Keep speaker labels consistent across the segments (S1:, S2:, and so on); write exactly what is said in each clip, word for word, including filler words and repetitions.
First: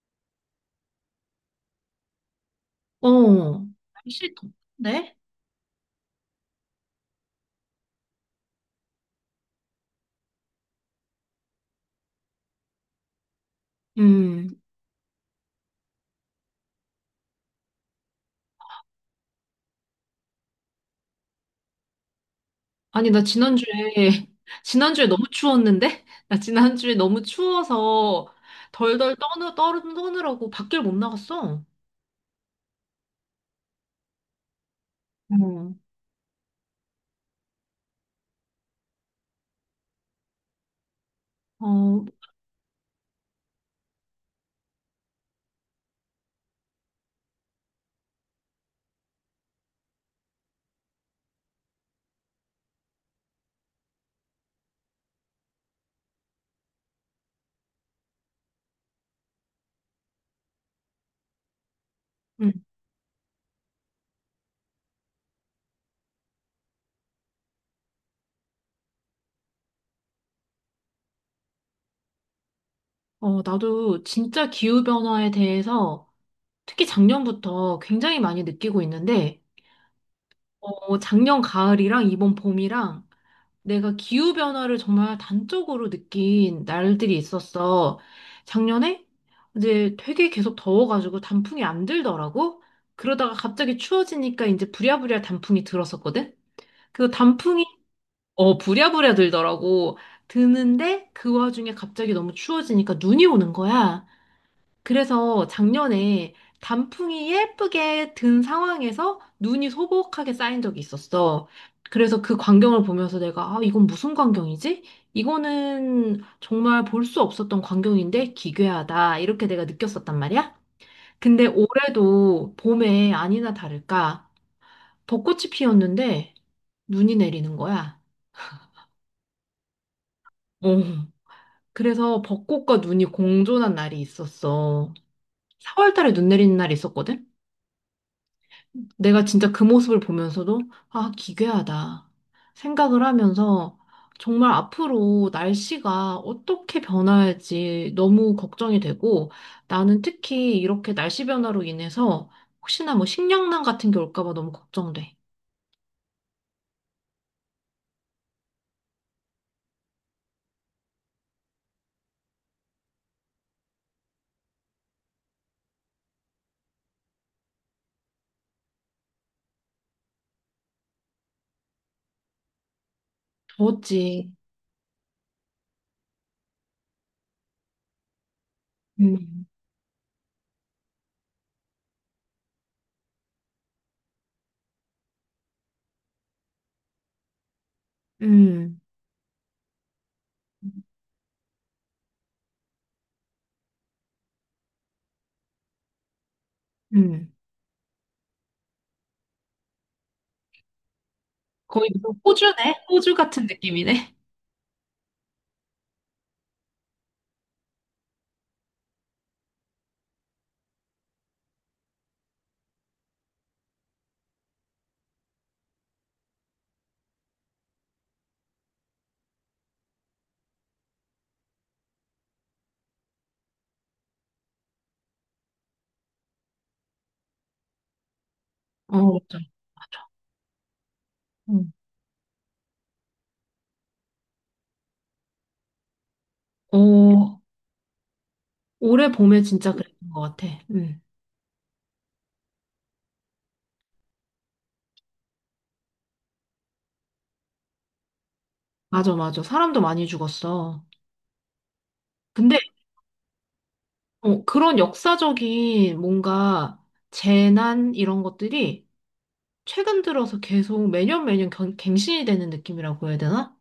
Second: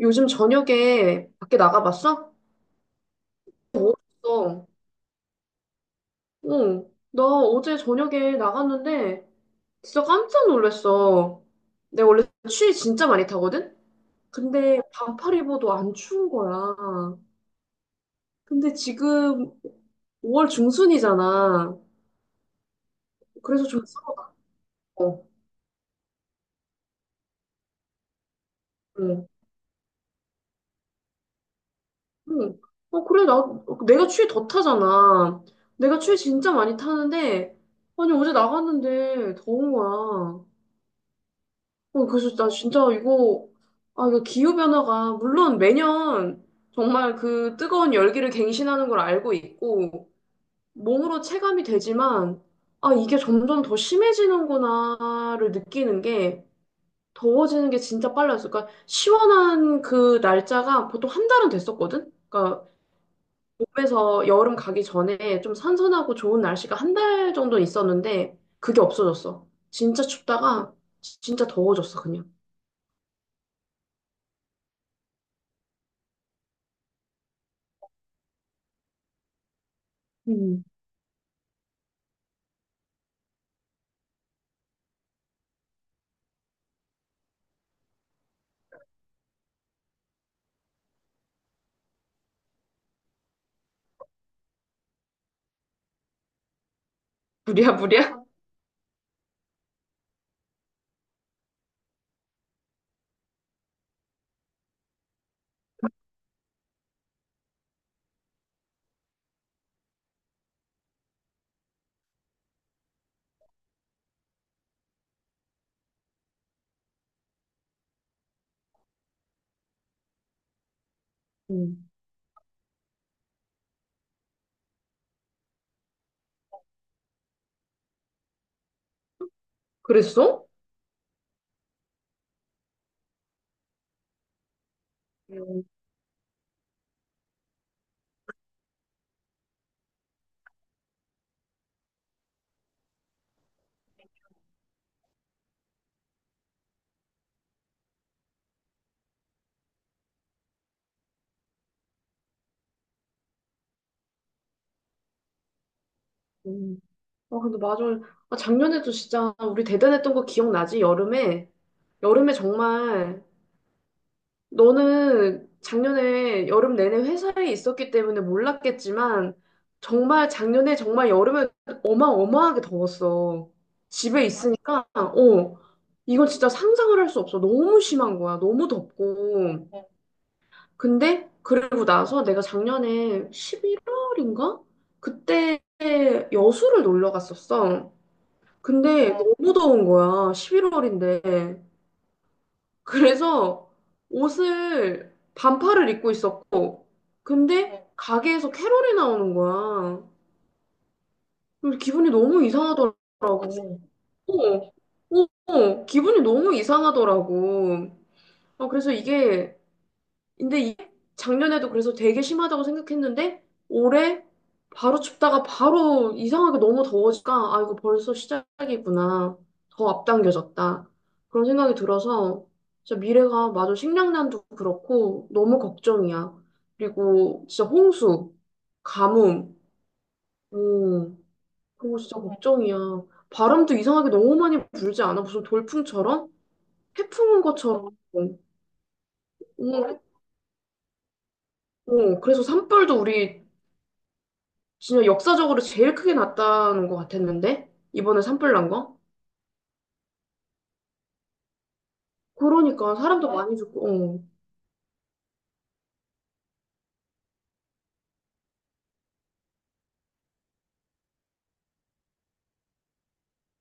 S1: 요즘 저녁에 밖에 나가봤어?
S2: 어, 날씨
S1: 어.
S2: 덥네?
S1: 응. 나 어제 저녁에 나갔는데 진짜 깜짝 놀랐어. 내가 원래 추위 진짜 많이 타거든?
S2: 음.
S1: 근데 반팔 입어도 안 추운 거야. 근데 지금 오 월 중순이잖아.
S2: 아니, 나 지난주에,
S1: 그래서 좀
S2: 지난주에 너무
S1: 서러워.
S2: 추웠는데? 나 지난주에 너무 추워서 덜덜
S1: 응.
S2: 떠느, 떠, 떠느라고 밖을 못 나갔어.
S1: 응. 어, 그래, 나, 내가 추위 더 타잖아.
S2: 어,
S1: 내가 추위 진짜 많이 타는데, 아니, 어제 나갔는데 더운 거야.
S2: 어,
S1: 어, 그래서 나 진짜 이거, 아, 이거 기후변화가, 물론 매년 정말 그 뜨거운 열기를 갱신하는 걸 알고 있고, 몸으로 체감이 되지만, 아, 이게 점점 더 심해지는구나를 느끼는 게, 더워지는 게 진짜 빨라졌어. 그러니까, 시원한 그 날짜가 보통 한 달은 됐었거든?
S2: 음.
S1: 그러니까, 몸에서 여름 가기 전에 좀 선선하고 좋은 날씨가 한 달 정도 있었는데, 그게 없어졌어. 진짜 춥다가, 진짜 더워졌어, 그냥.
S2: 어, 나도 진짜 기후변화에 대해서 특히 작년부터 굉장히 많이 느끼고 있는데,
S1: 음.
S2: 어, 작년 가을이랑 이번 봄이랑 내가 기후변화를 정말 단적으로 느낀 날들이 있었어. 작년에 이제 되게 계속 더워가지고 단풍이 안 들더라고. 그러다가 갑자기 추워지니까 이제 부랴부랴 단풍이 들었었거든. 그 단풍이,
S1: 무리야무리야?
S2: 어, 부랴부랴 들더라고. 드는데 그 와중에 갑자기 너무 추워지니까 눈이 오는 거야. 그래서 작년에 단풍이 예쁘게 든 상황에서 눈이 소복하게 쌓인 적이 있었어. 그래서 그 광경을 보면서 내가, 아, 이건 무슨 광경이지? 이거는 정말 볼 수 없었던 광경인데 기괴하다. 이렇게 내가 느꼈었단 말이야. 근데
S1: 음.
S2: 올해도 봄에 아니나 다를까 벚꽃이 피었는데 눈이 내리는 거야.
S1: 그랬어?
S2: 어. 그래서 벚꽃과 눈이 공존한 날이 있었어.
S1: 음.
S2: 사월달에 눈 내리는 날이 있었거든. 내가 진짜 그 모습을 보면서도, 아, 기괴하다. 생각을 하면서 정말 앞으로 날씨가 어떻게 변할지 너무 걱정이 되고 나는 특히 이렇게 날씨 변화로 인해서 혹시나 뭐 식량난 같은 게 올까 봐 너무 걱정돼.
S1: 음. 아, 근데 맞아. 아, 작년에도 진짜 우리 대단했던 거 기억나지? 여름에. 여름에 정말 너는 작년에 여름 내내 회사에 있었기 때문에 몰랐겠지만 정말 작년에 정말 여름에 어마어마하게 더웠어. 집에
S2: 더웠지.
S1: 있으니까 어, 이건 진짜 상상을 할 수 없어. 너무 심한 거야. 너무
S2: 음,
S1: 덥고. 근데 그러고 나서 내가 작년에 십일 월인가? 그때 여수를 놀러 갔었어.
S2: 음,
S1: 근데 어, 너무 더운 거야. 십일 월인데. 그래서 옷을 반팔을 입고 있었고.
S2: 음.
S1: 근데 어. 가게에서 캐롤이 나오는 거야. 그래서
S2: 거의
S1: 기분이
S2: 무슨
S1: 너무 아, 진-
S2: 호주네?
S1: 이상하더라고.
S2: 호주 같은 느낌이네.
S1: 어, 어, 어, 기분이 너무 이상하더라고. 어, 그래서 음. 이게 근데 이- 작년에도 그래서 되게 심하다고 생각했는데 올해 바로 춥다가 바로 이상하게 너무 더워지니까 아 이거 벌써 시작이구나 더 앞당겨졌다 그런 생각이 들어서 진짜 미래가 마저 식량난도 그렇고 너무 걱정이야. 그리고 진짜 홍수,
S2: 어, 맞아.
S1: 가뭄.
S2: 맞아.
S1: 음.
S2: 음.
S1: 그거 진짜 걱정이야. 바람도 이상하게 너무 많이 불지 않아? 무슨 돌풍처럼 태풍
S2: 어,
S1: 온 것처럼. 오.
S2: 올해 봄에 진짜 그랬던 것 같아. 음.
S1: 어, 그래서 산불도 우리 진짜 역사적으로 제일 크게 났다는 것 같았는데? 이번에 산불 난 거?
S2: 맞아, 맞아. 사람도 많이 죽었어. 근데
S1: 그러니까 사람도 많이 죽고, 어,
S2: 어, 그런 역사적인 뭔가 재난 이런 것들이 최근 들어서 계속 매년 매년 경- 갱신이 되는 느낌이라고 해야 되나?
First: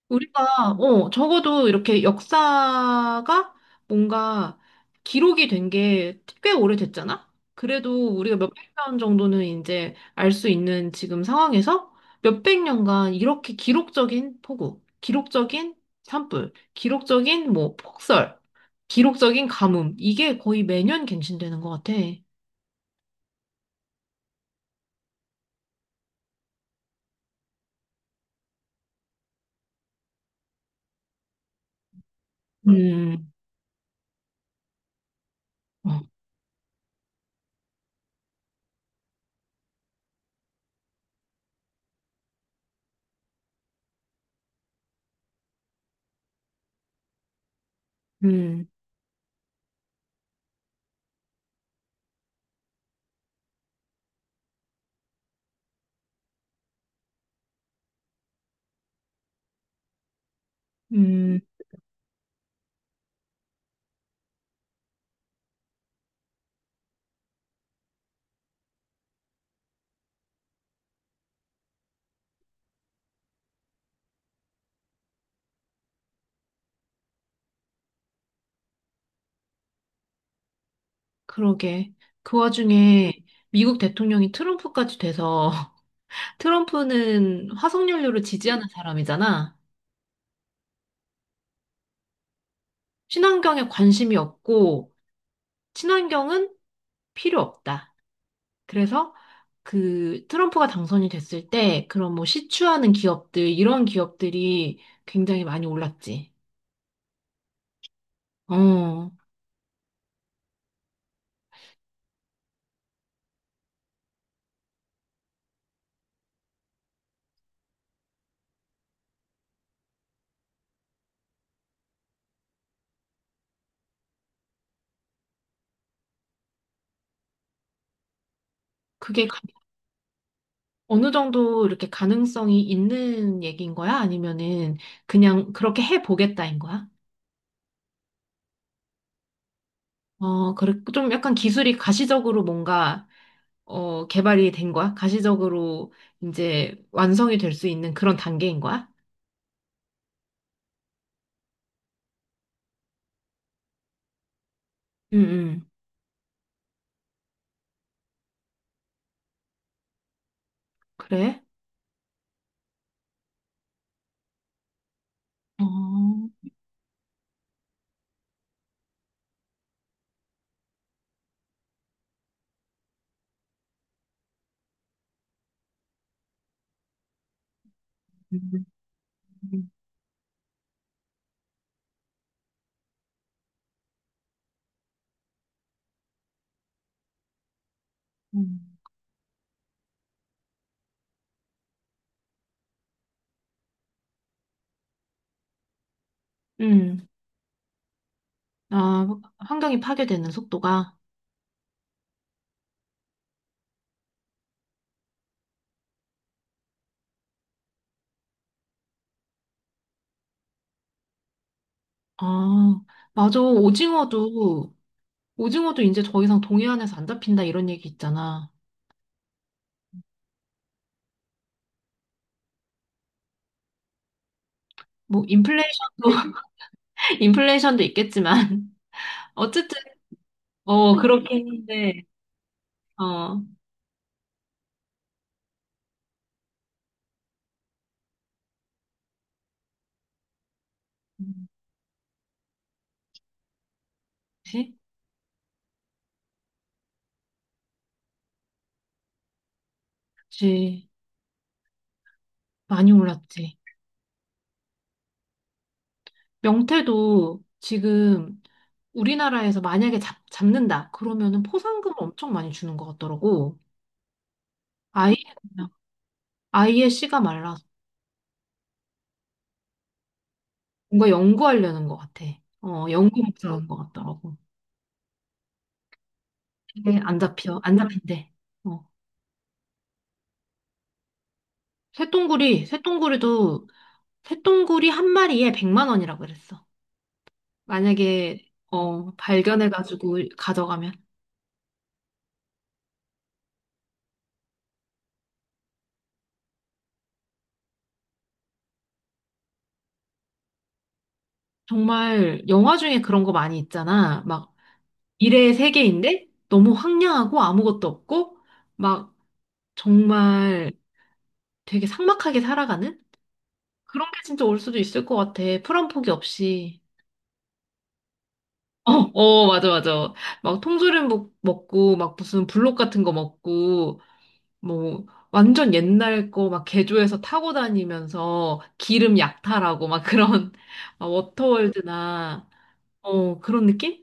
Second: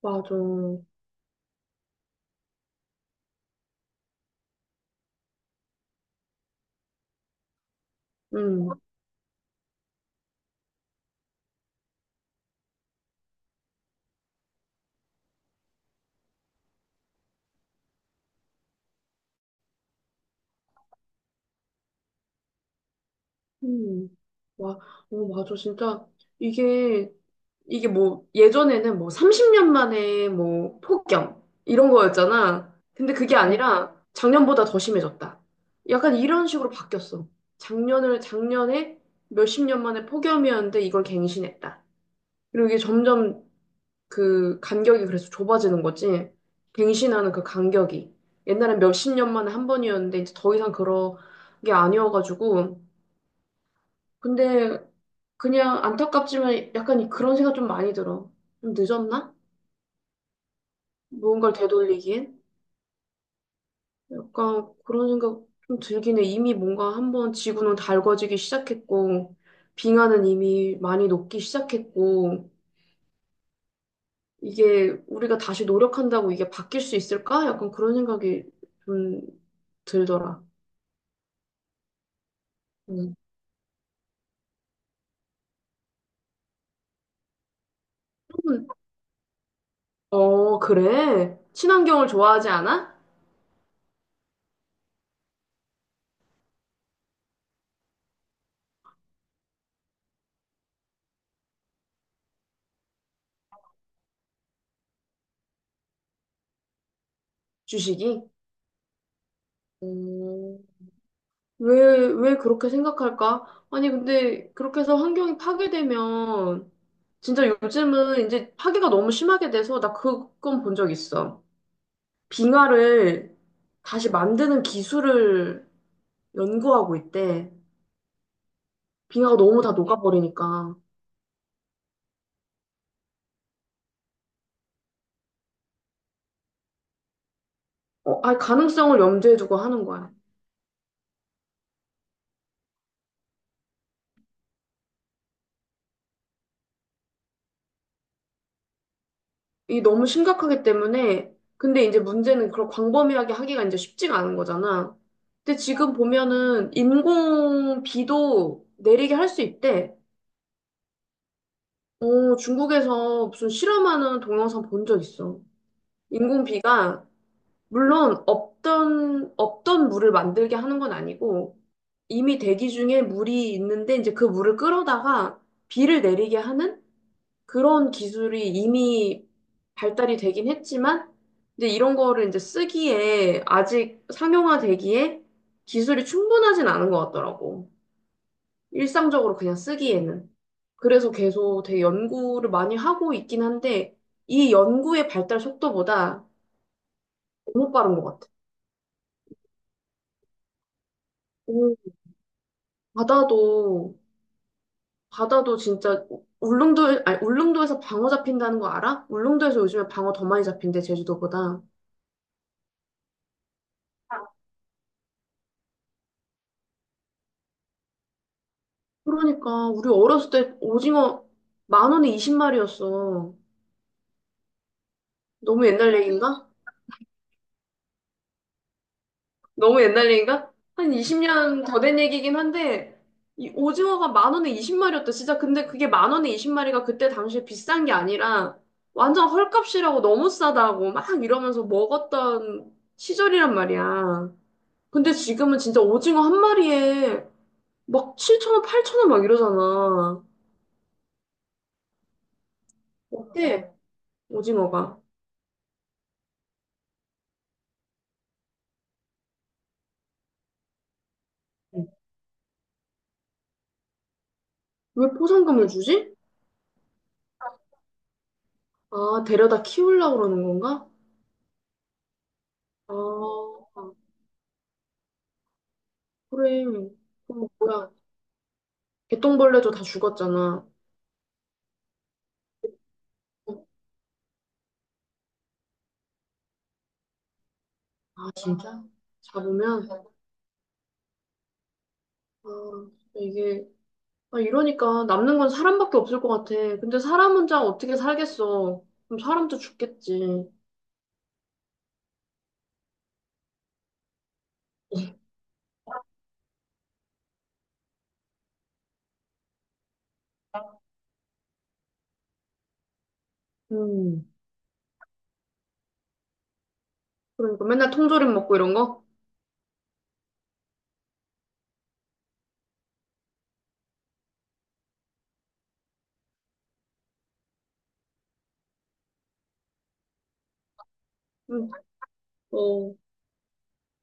S1: 맞아.
S2: 우리가, 어, 적어도 이렇게 역사가 뭔가 기록이 된 게 꽤 오래됐잖아? 그래도 우리가
S1: 음.
S2: 몇백 년 정도는 이제 알 수 있는 지금 상황에서 몇백 년간 이렇게 기록적인 폭우, 기록적인 산불, 기록적인 뭐 폭설, 기록적인 가뭄, 이게 거의 매년 갱신되는 것 같아.
S1: 음. 와. 어, 맞아. 진짜 이게, 이게 뭐 예전에는 뭐 삼십 년 만에 뭐 폭염 이런 거였잖아. 근데
S2: 음,
S1: 그게 아니라 작년보다 더 심해졌다.
S2: 어,
S1: 약간 이런 식으로 바뀌었어. 작년을, 작년에 몇십 년 만에 폭염이었는데 이걸 갱신했다. 그리고 이게 점점 그 간격이 그래서 좁아지는 거지. 갱신하는 그 간격이.
S2: 음,
S1: 옛날엔 몇십 년 만에 한 번이었는데 이제 더 이상 그런 게 아니어가지고. 근데 그냥 안타깝지만 약간 이- 그런 생각 좀 많이 들어. 좀 늦었나?
S2: 음,
S1: 뭔가를 되돌리기엔? 약간 그런 생각 좀 들긴 해. 이미 뭔가 한번 지구는 달궈지기 시작했고, 빙하는 이미 많이 녹기 시작했고, 이게 우리가 다시 노력한다고 이게 바뀔 수 있을까? 약간 그런 생각이 좀 들더라.
S2: 그러게. 그 와중에
S1: 음.
S2: 미국 대통령이 트럼프까지 돼서 트럼프는 화석연료를 지지하는 음. 사람이잖아.
S1: 어, 그래. 친환경을 좋아하지 않아?
S2: 친환경에 관심이 없고, 친환경은 필요 없다. 그래서 그 트럼프가 당선이 됐을 때, 그런 뭐 시추하는 기업들, 이런 기업들이 굉장히 많이 올랐지.
S1: 주식이?
S2: 어,
S1: 음. 왜, 왜 그렇게 생각할까? 아니, 근데 그렇게 해서 환경이 파괴되면 진짜 요즘은 이제 파괴가 너무 심하게 돼서 나 그건 본 적 있어. 빙하를 다시 만드는 기술을 연구하고 있대.
S2: 그게
S1: 빙하가
S2: 가-
S1: 너무 다 녹아버리니까.
S2: 어느 정도 이렇게 가능성이 있는 얘기인 거야? 아니면은 그냥 그렇게 해보겠다인 거야?
S1: 어, 아, 가능성을 염두에 두고 하는 거야.
S2: 어, 그래, 좀 약간 기술이 가시적으로 뭔가 어, 개발이 된 거야? 가시적으로 이제 완성이 될 수 있는 그런 단계인 거야?
S1: 이 너무 심각하기 때문에, 근데 이제 문제는 그런 광범위하게 하기가 이제 쉽지가 않은 거잖아.
S2: 응,
S1: 근데
S2: 응.
S1: 지금 보면은 인공 비도 내리게 할 수 있대.
S2: 그래?
S1: 어, 중국에서 무슨 실험하는 동영상 본 적 있어.
S2: 어,
S1: 인공 비가, 물론 없던, 없던 물을 만들게 하는 건 아니고, 이미 대기 중에 물이 있는데 이제 그 물을 끌어다가 비를 내리게 하는 그런 기술이
S2: 음,
S1: 이미 발달이 되긴 했지만, 근데 이런 거를 이제 쓰기에 아직 상용화되기에 기술이 충분하진 않은 것 같더라고.
S2: 음.
S1: 일상적으로 그냥 쓰기에는. 그래서 계속 되게 연구를 많이 하고 있긴 한데, 이 연구의 발달 속도보다
S2: 음.
S1: 너무 빠른 것 같아.
S2: 아, 환경이 파괴되는 속도가.
S1: 오. 바다도, 바다도 진짜 울릉도, 아니, 울릉도에서 방어 잡힌다는 거 알아? 울릉도에서 요즘에 방어 더 많이 잡힌대, 제주도보다.
S2: 아, 맞아. 오징어도, 오징어도 이제 더 이상 동해안에서 안 잡힌다 이런 얘기 있잖아.
S1: 그러니까 우리 어렸을 때 오징어 만 원에 스무 마리였어.
S2: 뭐,
S1: 너무 옛날
S2: 인플레이션도,
S1: 얘기인가?
S2: 인플레이션도 있겠지만. 어쨌든,
S1: 너무 옛날 얘기인가? 한
S2: 어, 그렇긴
S1: 이십 년 더 된
S2: 한데,
S1: 얘기긴 한데
S2: 어.
S1: 이 오징어가 만 원에 스무 마리였다. 진짜 근데 그게 만 원에 스무 마리가 그때 당시에 비싼 게 아니라 완전 헐값이라고 너무 싸다고 막 이러면서 먹었던 시절이란 말이야.
S2: 그치?
S1: 근데 지금은 진짜 오징어 한 마리에 막 칠천 원, 팔천 원 막 이러잖아.
S2: 그치. 많이 올랐지.
S1: 어때? 오징어가.
S2: 명태도 지금 우리나라에서 만약에 잡, 잡는다 그러면은 포상금을 엄청 많이 주는 것 같더라고.
S1: 왜
S2: 아예 그냥
S1: 포상금을 주지?
S2: 아예 씨가 말라서
S1: 아, 데려다 키우려고 그러는 건가?
S2: 뭔가 연구하려는 것 같아. 어
S1: 아.
S2: 연구 목적인 것
S1: 아.
S2: 같더라고.
S1: 그래.
S2: 근데 안
S1: 그럼
S2: 잡혀 안
S1: 뭐야.
S2: 잡힌대. 어.
S1: 개똥벌레도 다 죽었잖아.
S2: 쇠똥구리
S1: 어?
S2: 쇠똥구리도 쇠똥구리 한 마리에 백만 원이라고 그랬어.
S1: 아,
S2: 만약에
S1: 진짜?
S2: 어
S1: 잡으면?
S2: 발견해가지고 가져가면
S1: 아, 이게, 아, 이러니까 남는 건 사람밖에 없을 것 같아. 근데 사람 혼자 어떻게 살겠어. 그럼 사람도 죽겠지.
S2: 정말 영화 중에 그런 거 많이 있잖아. 막 미래의 세계인데 너무 황량하고 아무것도 없고 막 정말 되게 삭막하게 살아가는? 그런 게
S1: 음.
S2: 진짜 올 수도 있을 것 같아. 풀한 포기 없이.
S1: 그러니까 맨날 통조림 먹고 이런
S2: 어,
S1: 거?
S2: 어, 맞아, 맞아. 막 통조림 먹- 먹고, 막 무슨 블록 같은 거 먹고, 뭐, 완전 옛날 거 막 개조해서 타고 다니면서 기름 약탈하고, 막 그런, 막
S1: 음.
S2: 워터월드나,
S1: 어.
S2: 어, 그런 느낌?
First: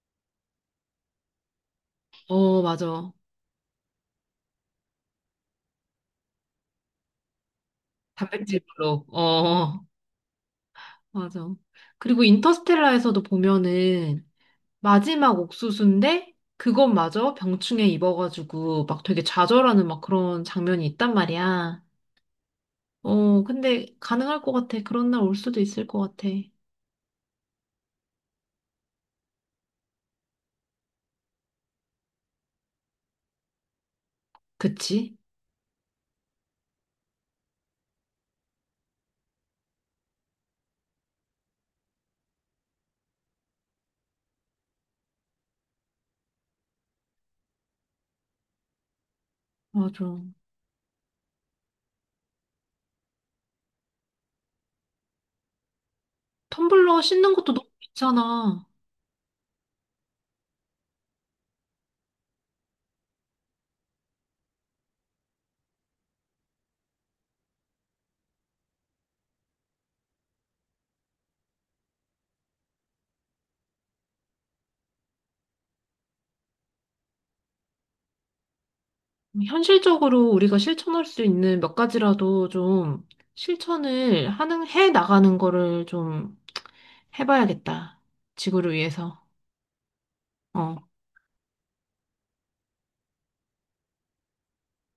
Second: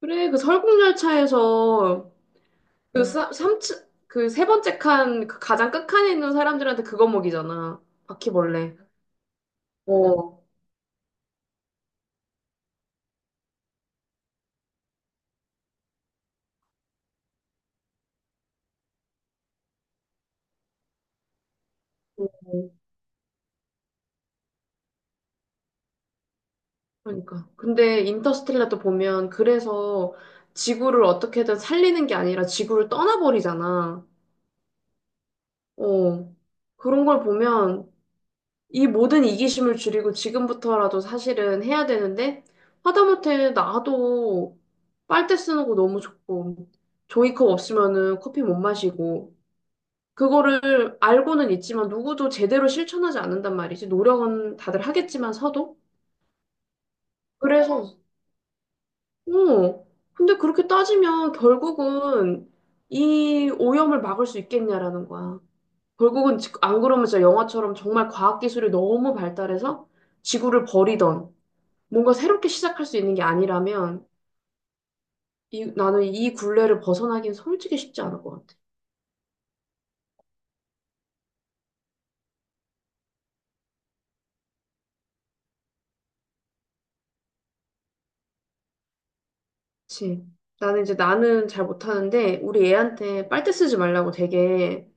S1: 그래, 그 설국열차에서
S2: 어,
S1: 그
S2: 맞아.
S1: 사, 삼층, 그 세 번째 칸, 그 가장 끝칸에 있는 사람들한테 그거 먹이잖아.
S2: 단백질
S1: 바퀴벌레.
S2: 블록. 어,
S1: 어.
S2: 맞아. 그리고 인터스텔라에서도 보면은, 마지막 옥수수인데 그것마저 병충해 입어가지고 막 되게 좌절하는 막 그런 장면이 있단 말이야. 어, 근데 가능할 것 같아. 그런 날 올 수도 있을 것 같아.
S1: 그러니까. 근데 인터스텔라도 보면 그래서 지구를 어떻게든 살리는 게 아니라 지구를 떠나버리잖아.
S2: 그치?
S1: 어. 그런 걸 보면 이 모든 이기심을 줄이고 지금부터라도 사실은 해야 되는데 하다못해 나도 빨대 쓰는 거 너무 좋고 종이컵 없으면은 커피 못 마시고
S2: 맞아.
S1: 그거를 알고는 있지만 누구도 제대로 실천하지 않는단 말이지. 노력은 다들 하겠지만 서도.
S2: 텀블러 씻는 것도 너무
S1: 그래서
S2: 귀찮아.
S1: 어, 근데 그렇게 따지면 결국은 이 오염을 막을 수 있겠냐라는 거야. 결국은 지- 안 그러면 진짜 영화처럼 정말 과학기술이 너무 발달해서 지구를 버리던 뭔가 새롭게 시작할 수 있는 게 아니라면 이, 나는 이 굴레를 벗어나기는 솔직히 쉽지 않을 것 같아.
S2: 현실적으로 우리가 실천할 수 있는 몇 가지라도 좀 실천을 하는, 해 나가는 거를 좀 해봐야겠다. 지구를 위해서.
S1: 그치?
S2: 어,
S1: 나는 이제 나는 잘 못하는데 우리 애한테 빨대 쓰지 말라고 되게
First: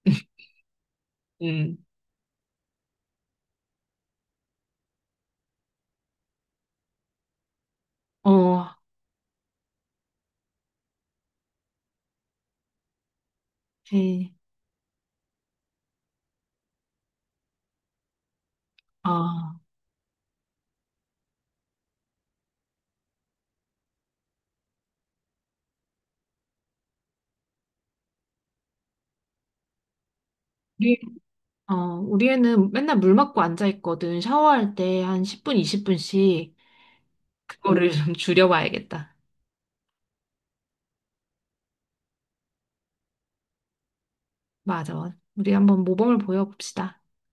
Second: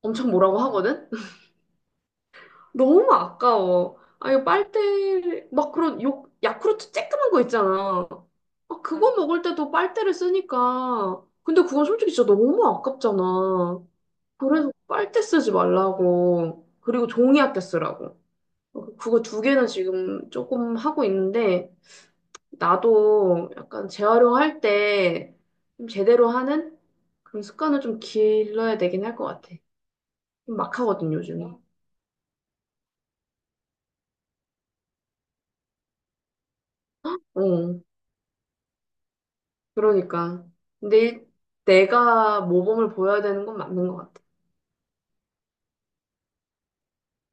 S1: 엄청 뭐라고 하거든?
S2: 응.
S1: 너무 아까워. 아, 이 빨대, 막 그런 요, 야쿠르트 쬐끄만 거 있잖아. 아.
S2: 어,
S1: 응. 그거 먹을 때도 빨대를 쓰니까. 근데 그건 솔직히 진짜 너무 아깝잖아.
S2: 네.
S1: 그래서 빨대 쓰지 말라고. 그리고 종이 아껴 쓰라고. 그거 두
S2: 아.
S1: 개는 지금 조금 하고 있는데, 나도 약간 재활용할 때좀 제대로 하는 그런 습관을 좀 길러야 되긴 할 것 같아. 좀 막하거든, 요즘에.
S2: 어, 우리 애는 맨날 물 맞고 앉아 있거든. 샤워할 때 한 십 분, 이십 분씩
S1: 어.
S2: 그거를 좀 줄여봐야겠다.
S1: 그러니까. 근데 일- 내가 모범을 보여야 되는 건 맞는 것 같아.
S2: 맞아. 우리 한번 모범을 보여봅시다.